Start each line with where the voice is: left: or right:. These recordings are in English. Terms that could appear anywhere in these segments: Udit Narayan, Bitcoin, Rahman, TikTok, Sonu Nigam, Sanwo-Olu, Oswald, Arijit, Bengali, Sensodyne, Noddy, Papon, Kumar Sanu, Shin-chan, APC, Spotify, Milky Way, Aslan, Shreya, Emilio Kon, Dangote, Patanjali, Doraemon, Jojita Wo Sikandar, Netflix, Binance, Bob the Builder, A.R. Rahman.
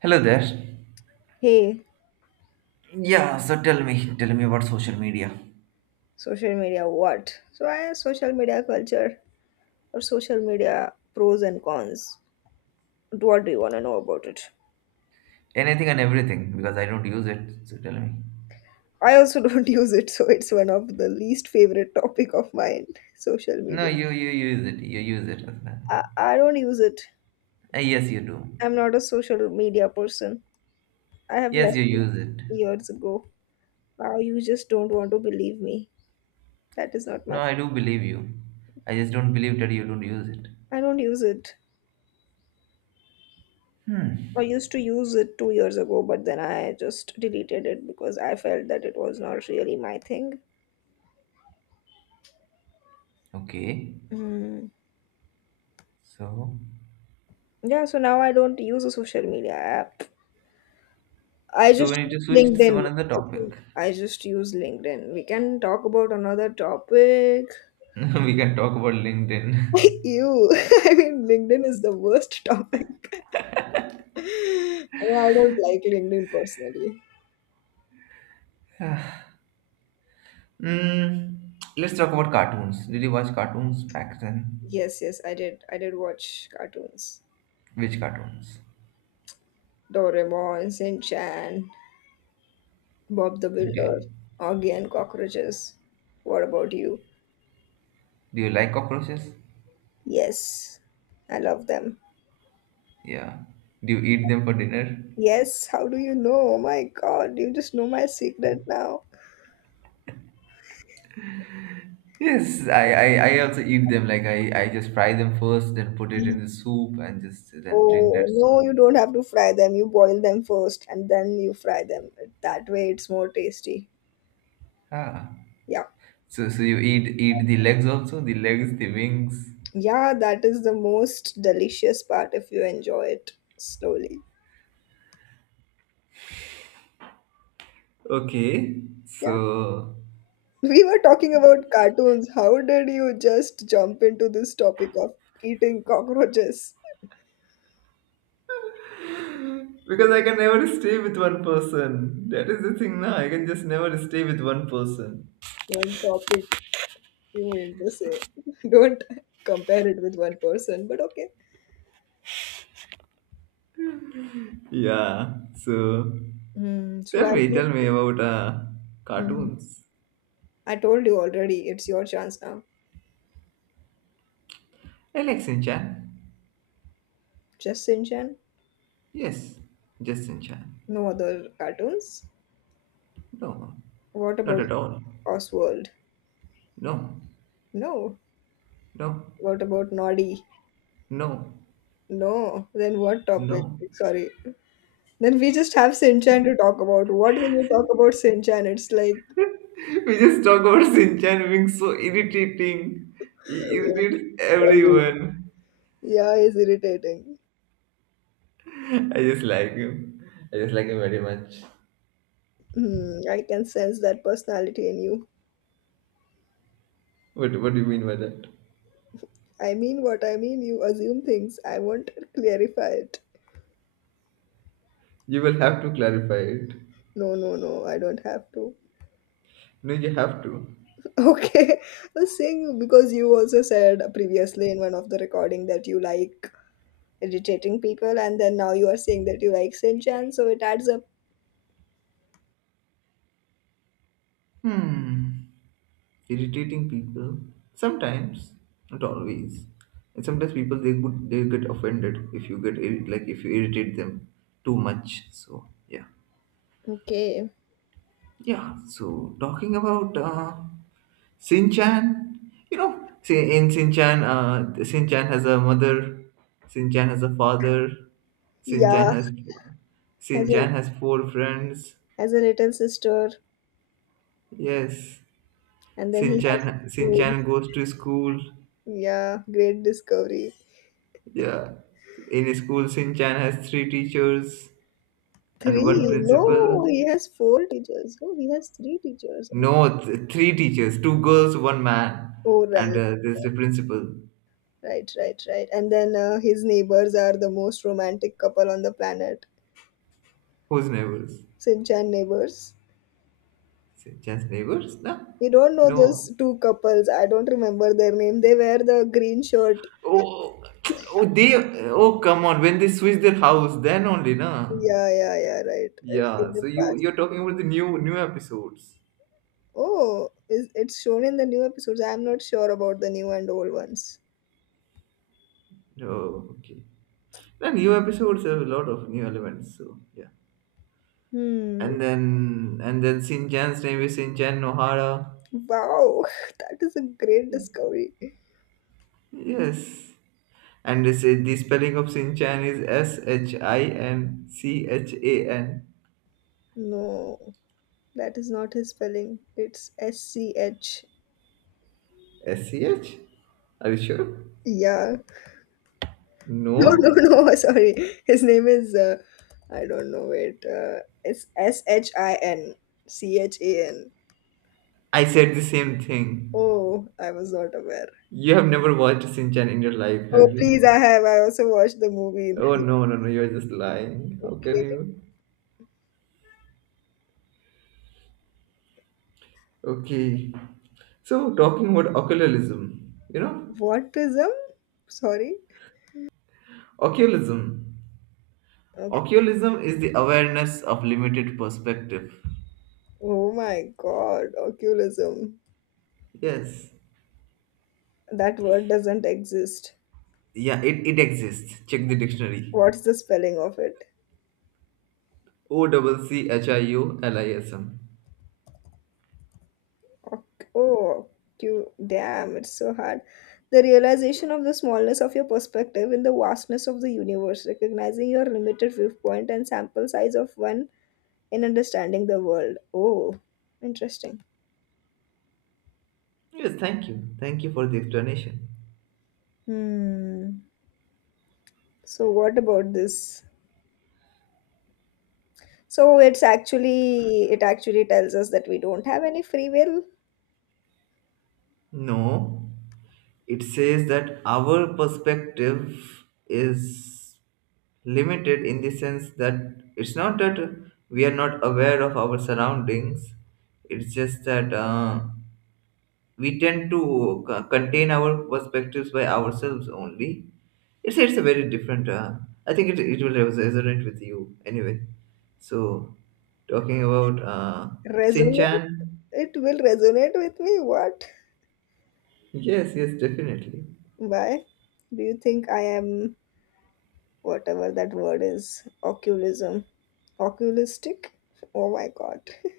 right: Hello there.
left: Hey,
right: Yeah, so tell me about social media.
left: social media, what? So, I social media culture or social media pros and cons. What do you want to know about it?
right: Anything and everything, because I don't use it. So tell me.
left: I also don't use it, so it's one of the least favorite topic of mine. Social
right: No,
left: media.
right: you use it. You use it, Aslan.
left: I don't use it.
right: Yes, you do.
left: I'm not a social media person. I have
right: Yes,
left: left
right: you use it.
left: it years ago. Now you just don't want to believe me. That is not
right: No,
left: my.
right: I do believe you. I just don't believe that you don't use it.
left: I don't use it. I used to use it 2 years ago, but then I just deleted it because I felt that it was not really my thing.
right: Okay.
left: Mm.
right: So,
left: Yeah, so now I don't use a social media app. I
right: so we
left: just
right: need to
left: use
right: switch to some
left: LinkedIn.
right: another
left: I think
right: topic.
left: I just use LinkedIn. We can talk about another topic.
right: We can talk about LinkedIn.
left: You, I mean, LinkedIn is the worst topic. I mean, I don't like LinkedIn personally.
right: mm, let's talk about cartoons. Did you watch cartoons back then?
left: Yes, yes, I did. I did watch cartoons.
right: Which cartoons?
left: Doraemon, Shin-chan, Bob the
right: Do
left: Builder,
right: you,
left: Augie and Cockroaches. What about you?
right: do you like cockroaches?
left: Yes, I love them.
right: Yeah. Do you eat them for dinner?
left: Yes, how do you know? Oh my god, you just know my secret now.
right: Yes, I also eat them. Like I just fry them first, then put it in the soup and just then drink
left: Oh,
right: that soup.
left: no, you don't have to fry them. You boil them first and then you fry them. That way it's more tasty.
right: Ah.
left: Yeah.
right: So you eat the legs also, the legs, the wings.
left: Yeah, that is the most delicious part if you enjoy it slowly.
right: Okay.
left: Yeah.
right: So,
left: We were talking about cartoons. How did you just jump into this topic of eating cockroaches?
right: because I can never stay with one person. That is the thing now. I can just never stay with one person.
left: One topic you mean to say. Don't compare it with one person, but okay.
right: Yeah. So
left: Hmm. so
right: tell
left: I
right: me, tell me about
left: Mhm.
right: cartoons.
left: I told you already, it's your chance now.
right: I like Shin Chan.
left: Just Shinchan?
right: Yes, just Shin Chan.
left: No other cartoons?
right: No,
left: What
right: not
left: about
right: at all.
left: Oswald?
right: No,
left: No.
right: no,
left: What about Noddy?
right: no,
left: No. Then what topic?
right: no.
left: Sorry. Then we just have Shinchan to talk about. What will we talk about Shinchan? It's like,
right: We just talk about Sinchan being so irritating. He irritates everyone.
left: yeah, it's irritating.
right: I just like him. I just like him very much.
left: Hmm, I can sense that personality in you.
right: What do you mean by that?
left: I mean what I mean. You assume things. I won't clarify it.
right: You will have to clarify it.
left: No, no, no. I don't have to.
right: No, you have to.
left: Okay, the thing because you also said previously in one of the recording that you like irritating people, and then now you are saying that you like Sinchan, so it adds up.
right: Hmm. Irritating people. Sometimes, not always. And sometimes people they get offended if you like if you irritate them too much. So yeah.
left: Okay,
right: Yeah, so talking about Sinchan, say in Sinchan, Sinchan has a mother, Sinchan has a father,
left: yeah,
right: Sinchan has
left: has a
right: Sinchan has four friends.
left: has a little sister,
right: Yes,
left: and then he has a
right: Sinchan
left: school.
right: Sinchan goes to school.
left: Yeah, great discovery.
right: Yeah, in school Sinchan has three teachers and
left: Three?
right: one principal.
left: No, he has four teachers. Oh, he has three teachers.
right: No, three teachers, two girls, one man,
left: Oh,
right: and
left: right,
right: there's the principal
left: right. And then his neighbors are the most romantic couple on the planet.
right: who's nervous.
left: Sinchan neighbors.
right: Just neighbors? No,
left: You don't know
right: no.
left: those two couples. I don't remember their name. They wear the green shirt.
right: Oh, oh, they. Oh, come on. When they switch their house, then only, na.
left: Yeah, yeah, yeah, right. In
right: Yeah.
left: the
right: So you
left: past.
right: you're talking about the new episodes.
left: Oh, is it's shown in the new episodes. I'm not sure about the new and old ones.
right: Oh, okay. The new episodes have a lot of new elements. So yeah.
left: Hmm.
right: And then Shinchan's name is Shinchan Nohara.
left: Wow, that is a great discovery.
right: Yes. And they say the spelling of Shinchan is Shinchan.
left: No, that is not his spelling. It's SCH.
right: S C H? Are you sure?
left: Yeah. No,
right: No.
left: no, no. Sorry. His name is. I don't know. Wait. It's Shinchan.
right: I said the same thing.
left: Oh, I was not aware.
right: You have never watched Shinchan in your life, have
left: Oh, please,
right: you?
left: I have. I also watched the movie in
right: Oh
left: theater.
right: no, no, no, you're just lying. How can
left: Okay.
right: you? Okay. So, talking about occultism,
left: What prism? Sorry.
right: occultism.
left: Uh,
right: Occultism is the awareness of limited perspective.
left: Oh my God, oculism.
right: Yes.
left: That word doesn't exist.
right: Yeah, it exists. Check the dictionary.
left: What's the spelling of it?
right: O double C H I U L I S M.
left: Oh, Q. Damn, it's so hard. The realization of the smallness of your perspective in the vastness of the universe, recognizing your limited viewpoint and sample size of one in understanding the world. Oh, interesting.
right: Yes, thank you. Thank you for the explanation.
left: Hmm. So what about this? So it actually tells us that we don't have any free will.
right: No, it says that our perspective is limited in the sense that it's not that we are not aware of our surroundings, it's just that we tend to contain our perspectives by ourselves only. It's a very different, I think it will resonate with you anyway. So, talking about Shin
left: Resonate,
right: Chan,
left: it will resonate with me. What?
right: yes, yes, definitely.
left: Why? Do you think I am whatever that word is? Occulism. Occulistic? Oh my god.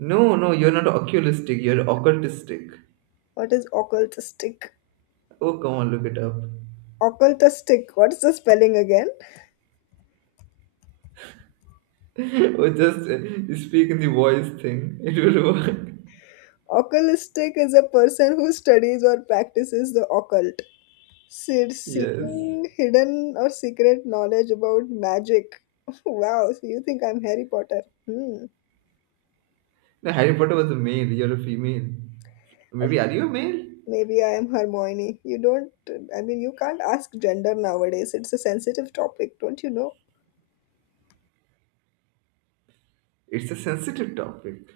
right: No, no, you're not oculistic, you're occultistic.
left: What is occultistic?
right: Oh, come on, look it up.
left: Occultistic. What's the spelling again?
right: Or just speak in the voice thing. It will work.
left: Occultistic is a person who studies or practices the occult.
right: Yes.
left: Seeking hidden or secret knowledge about magic. Wow, so you think I'm Harry Potter? Hmm.
right: No, Harry Potter was a male, you're a female. Maybe are you a male?
left: Maybe I am Hermione. You don't, I mean, you can't ask gender nowadays. It's a sensitive topic, don't you know?
right: It's a sensitive topic.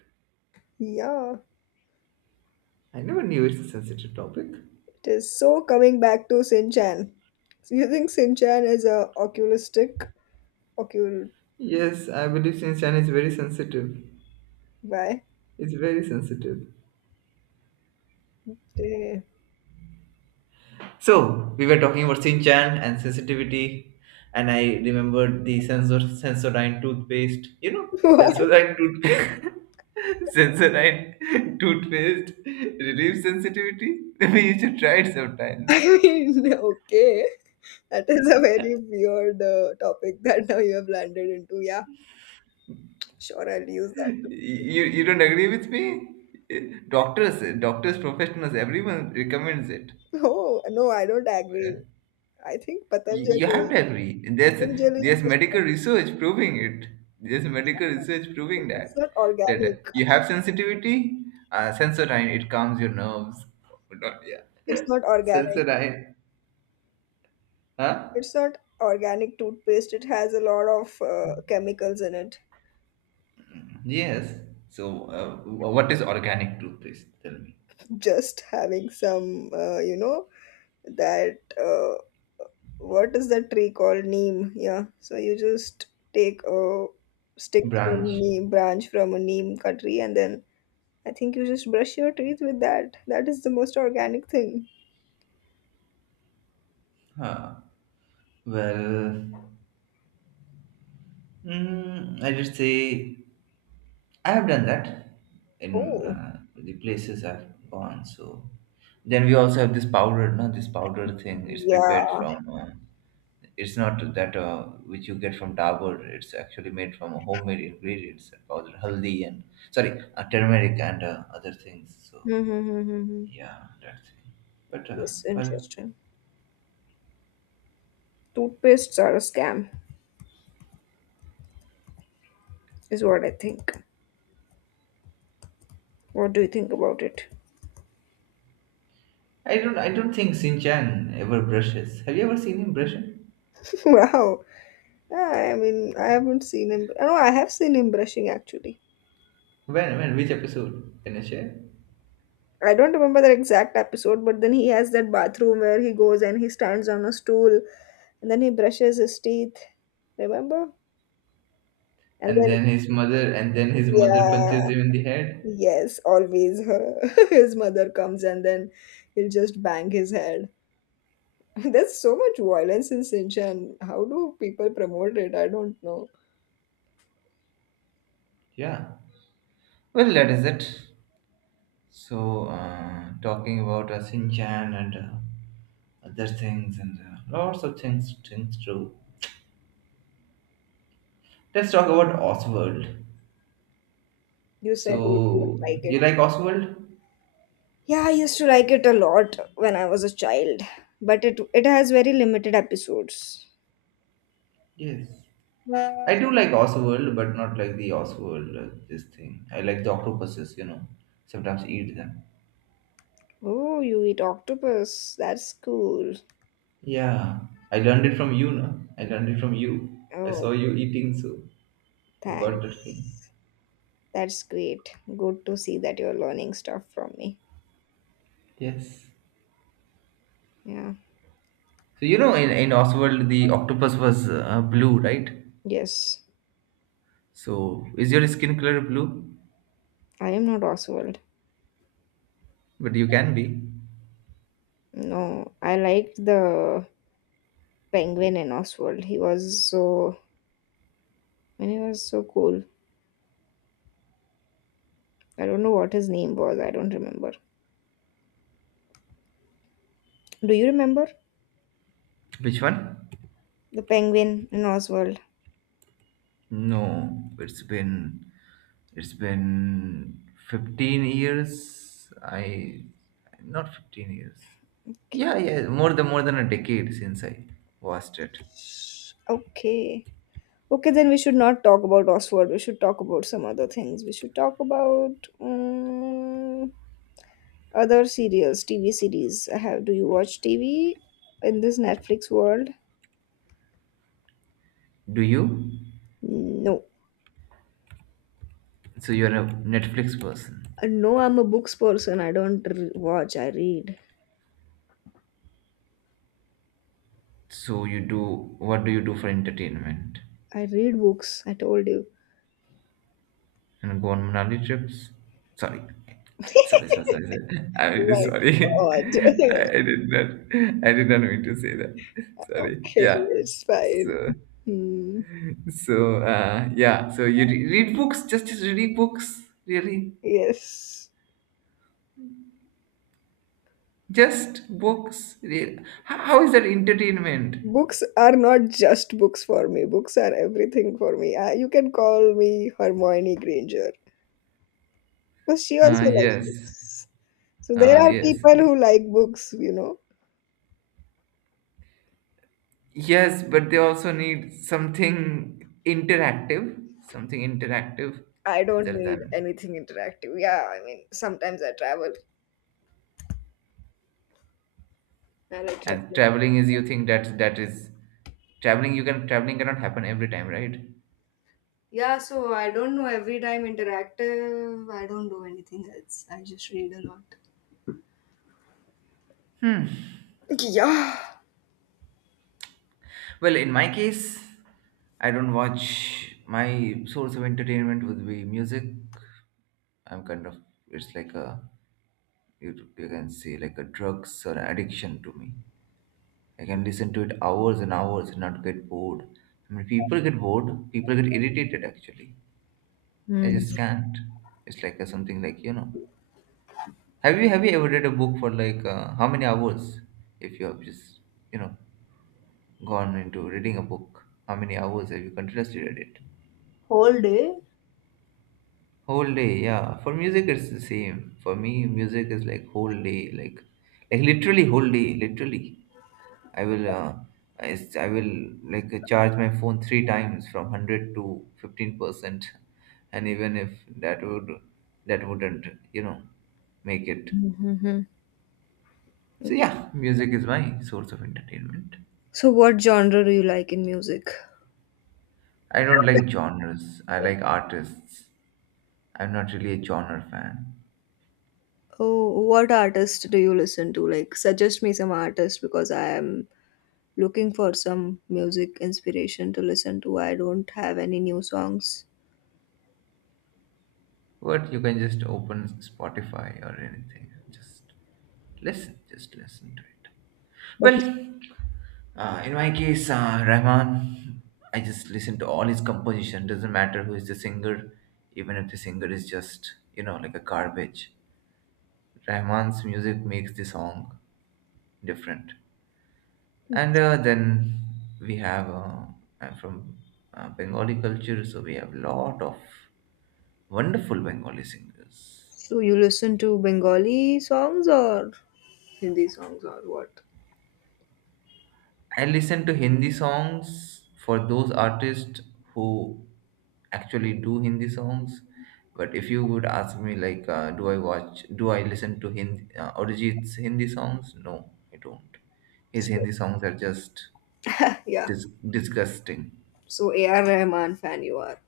left: Yeah,
right: I never knew it's a sensitive topic.
left: it is. So coming back to Sinchan. So you think Sinchan is a oculistic? Ocul.
right: Yes, I believe since China is very sensitive.
left: Why?
right: It's very sensitive.
left: Eh.
right: So we were talking about Sinchan and sensitivity, and I remembered the sensor sensodyne toothpaste.
left: What?
right: Sensodyne toothpaste. Sensodyne toothpaste relieves sensitivity. Maybe you should try it sometimes.
left: I mean, okay. That is a very weird topic that now you have landed into. Yeah, sure, I'll use that.
right: You don't agree with me? Doctors, professionals, everyone recommends it.
left: Oh, no, I don't agree.
right: Yeah.
left: I think
right: You have
left: Patanjali,
right: to agree there's
left: Patanjali
right: there's
left: is
right: medical research proving it. There's medical research proving
left: it's
right: that
left: not
right: that
left: organic.
right: you have sensitivity. Sensodyne, it calms your nerves. Yeah.
left: It's not organic.
right: Sensodyne. Huh.
left: It's not organic toothpaste. It has a lot of chemicals in it.
right: Yes. So what is organic toothpaste? Tell me.
left: Just having some, you know, that what is that tree called? Neem. Yeah. So you just take a stick from
right: Branch.
left: neem branch from a neem tree, and then I think you just brush your teeth with that. That is the most organic thing.
right: Huh. Well, I did say I have done that in
left: Oh,
right: the places I've gone. So then we also have this powder, no, this powder thing. It's
left: yeah.
right: prepared from. It's not that which you get from Dabur. It's actually made from homemade ingredients, and powder, haldi, and sorry, turmeric and other things. So
left: Hmm, hmm, hmm, hmm, hmm.
right: yeah, that thing. But
left: Yes,
right: well,
left: interesting. Toothpastes are a scam, is what I think. What do you think about it?
right: I don't think Sinchan ever brushes. Have you ever seen him brushing?
left: Wow. Yeah, I mean, I haven't seen him. No, I have seen him brushing actually.
right: When? When? Which episode? Can you share?
left: I don't remember the exact episode, but then he has that bathroom where he goes and he stands on a stool and then he brushes his teeth. Remember? And
right: And
left: then,
right: then his mother, and then his mother
left: yeah,
right: punches him in the head.
left: yes, always her. His mother comes and then he'll just bang his head. There's so much violence in Sinchan. How do people promote it? I don't know.
right: Yeah. Well, that is it. So, talking about Shinchan and other things and lots of things, things too. Let's talk about Oswald.
left: You said you don't
right: So,
left: like it.
right: you like Oswald?
left: Yeah, I used to like it a lot when I was a child, but it has very limited episodes.
right: Yes. I do like Oswald, but not like the Oswald, this thing. I like the octopuses. Sometimes eat them.
left: Oh, you eat octopus. That's cool.
right: Yeah. I learned it from you, no? I learned it from you. I
left: Oh,
right: saw you eating, so. You got that feeling.
left: thanks. That's great. Good to see that you're learning stuff from me.
right: Yes.
left: Yeah.
right: So in Oswald, the octopus was blue, right?
left: Yes.
right: So is your skin color blue?
left: I am not Oswald.
right: But you can be.
left: No, I liked the penguin in Oswald. He was so and he was so cool. I don't know what his name was. I don't remember. Do you remember
right: Which one?
left: the penguin in Oswald?
right: No, it's been it's been 15 years. I, not 15 years.
left: Okay.
right: Yeah, yeah, more than a decade since I watched it.
left: Okay. Okay, then we should not talk about Oswald. We should talk about some other things. We should talk about other serials, TV series. I have. Do you watch TV in this Netflix world?
right: Do you?
left: No.
right: So you're a Netflix person.
left: No, I'm a books person. I don't r watch. I read.
right: So you do what do you do for entertainment?
left: I read books. I told you.
right: And go on Manali trips. Sorry. Sorry, sorry, sorry, sorry. I'm
left: Oh
right: really
left: my
right: sorry.
left: God.
right: I, I did not I did not mean to say that. Sorry.
left: Okay,
right: Yeah.
left: it's fine.
right: So
left: Hmm.
right: so yeah, so you read books, just read books, really?
left: Yes.
right: Just books. How is that entertainment?
left: Books are not just books for me. Books are everything for me. You can call me Hermione Granger. But she
right: Uh
left: also likes
right: yes.
left: books. So there
right: Uh
left: are
right: yes.
left: people who like books, you know.
right: Yes, but they also need something interactive
left: I don't
right: other
left: need
right: than,
left: anything interactive. Yeah, I mean, sometimes I travel. I like
right: and
left: traveling.
right: traveling is you think that that is traveling, you can, traveling cannot happen every time, right?
left: Yeah, so I don't know every time interactive. I don't do anything else. I just read a lot. Yeah,
right: Well, in my case, I don't watch. My source of entertainment would be music. I'm kind of, it's like a, you you can say like a drugs or an addiction to me. I can listen to it hours and hours and not get bored. I mean, people get bored, people get irritated, actually I just can't. It's like a, something like. Have you ever read a book for like how many hours? If you have just you know gone into reading a book, how many hours have you continuously read it?
left: whole day.
right: Whole day, yeah. For music, it's the same. For me, music is like whole day, like literally whole day, literally. I will uh, I will like charge my phone three times from 100 to 15%, and even if that would that wouldn't you know make it.
left: Mhm.
right: So yeah, music is my source of entertainment.
left: So, what genre do you like in music?
right: I don't like genres. I like artists. I'm not really a genre fan.
left: Oh, what artist do you listen to? Like, suggest me some artist because I am looking for some music inspiration to listen to. I don't have any new songs.
right: But you can just open Spotify or anything. Just listen. Just listen to it.
left: But
right: Well, in my case, Rahman, I just listen to all his composition. Doesn't matter who is the singer, even if the singer is just like a garbage. Rahman's music makes the song different. And then we have, I'm from Bengali culture, so we have lot of wonderful Bengali singers.
left: do you listen to Bengali songs or Hindi songs or what?
right: I listen to Hindi songs for those artists who actually do Hindi songs. But if you would ask me, like, do I listen to Hindi, Arijit's Hindi songs? No, I don't. His
left: So,
right: Hindi songs are just
left: yeah.
right: disgusting.
left: So, A.R. Rahman fan you are.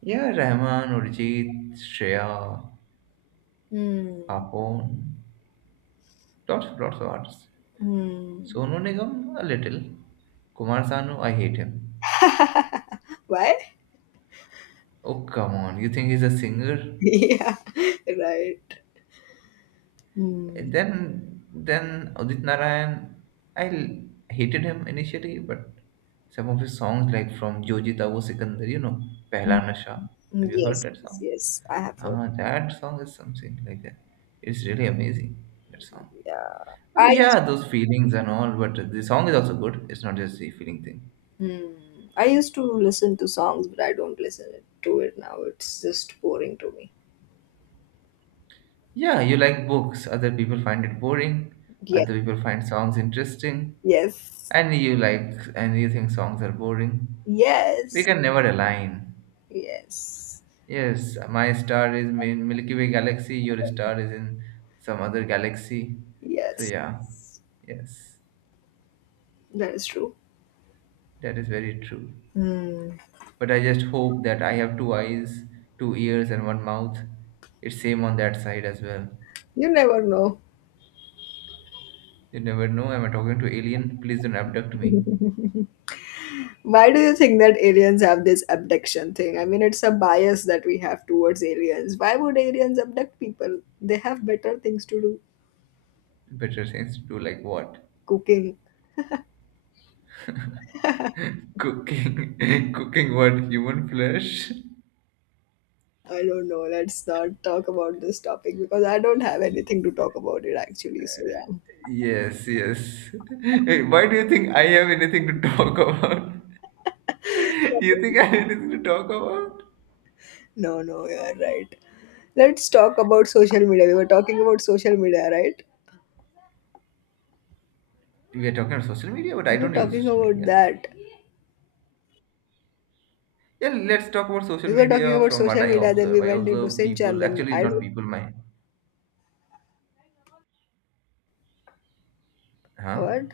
right: Yeah, Rahman, Arijit, Shreya,
left: Hmm.
right: Papon. Lots of artists.
left: Hmm.
right: Sonu Nigam, a little. Kumar Sanu, I hate him.
left: Why?
right: Oh, come on, you think he's a singer?
left: Yeah. Right. Hmm.
right: Then Udit Narayan, I hated him initially, but some of his songs like from Jojita Wo Sikandar, Pehla Nasha. Have you heard
left: Yes,
right: that
left: yes,
right: song?
left: yes. I have
right: Ah, that song is something like that. It's really amazing that song.
left: Yeah,
right: I
left: I
right: mean, yeah, those feelings and all, but the song is also good. It's not just the feeling thing.
left: hmm, I used to listen to songs, but I don't listen it- to it now. It's just boring to me.
right: Yeah, you like books. Other people find it boring.
left: Yes,
right: Other people find songs interesting.
left: yes,
right: And you think songs are boring. We
left: yes,
right: can never align.
left: yes,
right: Yes, my star is in Milky Way galaxy. Your star is in some other galaxy. So
left: yes.
right: yeah, yes,
left: That is true.
right: that is very true.
left: Hmm.
right: But I just hope that I have two eyes, two ears, and one mouth. It's same on that side as well.
left: You never know.
right: You never know. Am I talking to alien? Please don't abduct me.
left: Why do you think that aliens have this abduction thing? I mean, it's a bias that we have towards aliens. Why would aliens abduct people? They have better things to do.
right: Better things to do like what?
left: Cooking.
right: Cooking, cooking what? Human flesh?
left: I don't know. Let's not talk about this topic because I don't have anything to talk about it actually. So, yeah.
right: Yes, yes. Hey, why do you think I have anything to talk about? You think I have anything to talk about?
left: No, no, you're right. Let's talk about social media. We were talking about social media, right?
right: We are talking about social media, but
left: We
right: I
left: were
right: don't use
left: talking
right: social
left: about
right: media.
left: that.
right: Yeah, let's talk about social
left: We were talking
right: media
left: about
right: from what
left: social
right: I
left: media, then we
right: observe. I
left: went into
right: observe
left: Sinchan,
right: people,
left: then
right: actually
left: I
right: not
left: don't
right: people, my, huh?
left: what?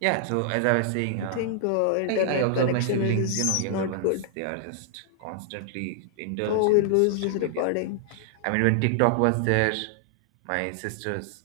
right: Yeah, so as I was saying,
left: I think
right: I
left: internet
right: observe my
left: connection
right: siblings,
left: is
right: younger
left: not good.
right: ones, they are just constantly
left: Oh,
right: indulged
left: we
right: in this
left: lose this
right: social media thing.
left: recording.
right: I mean, when TikTok was there, my sisters,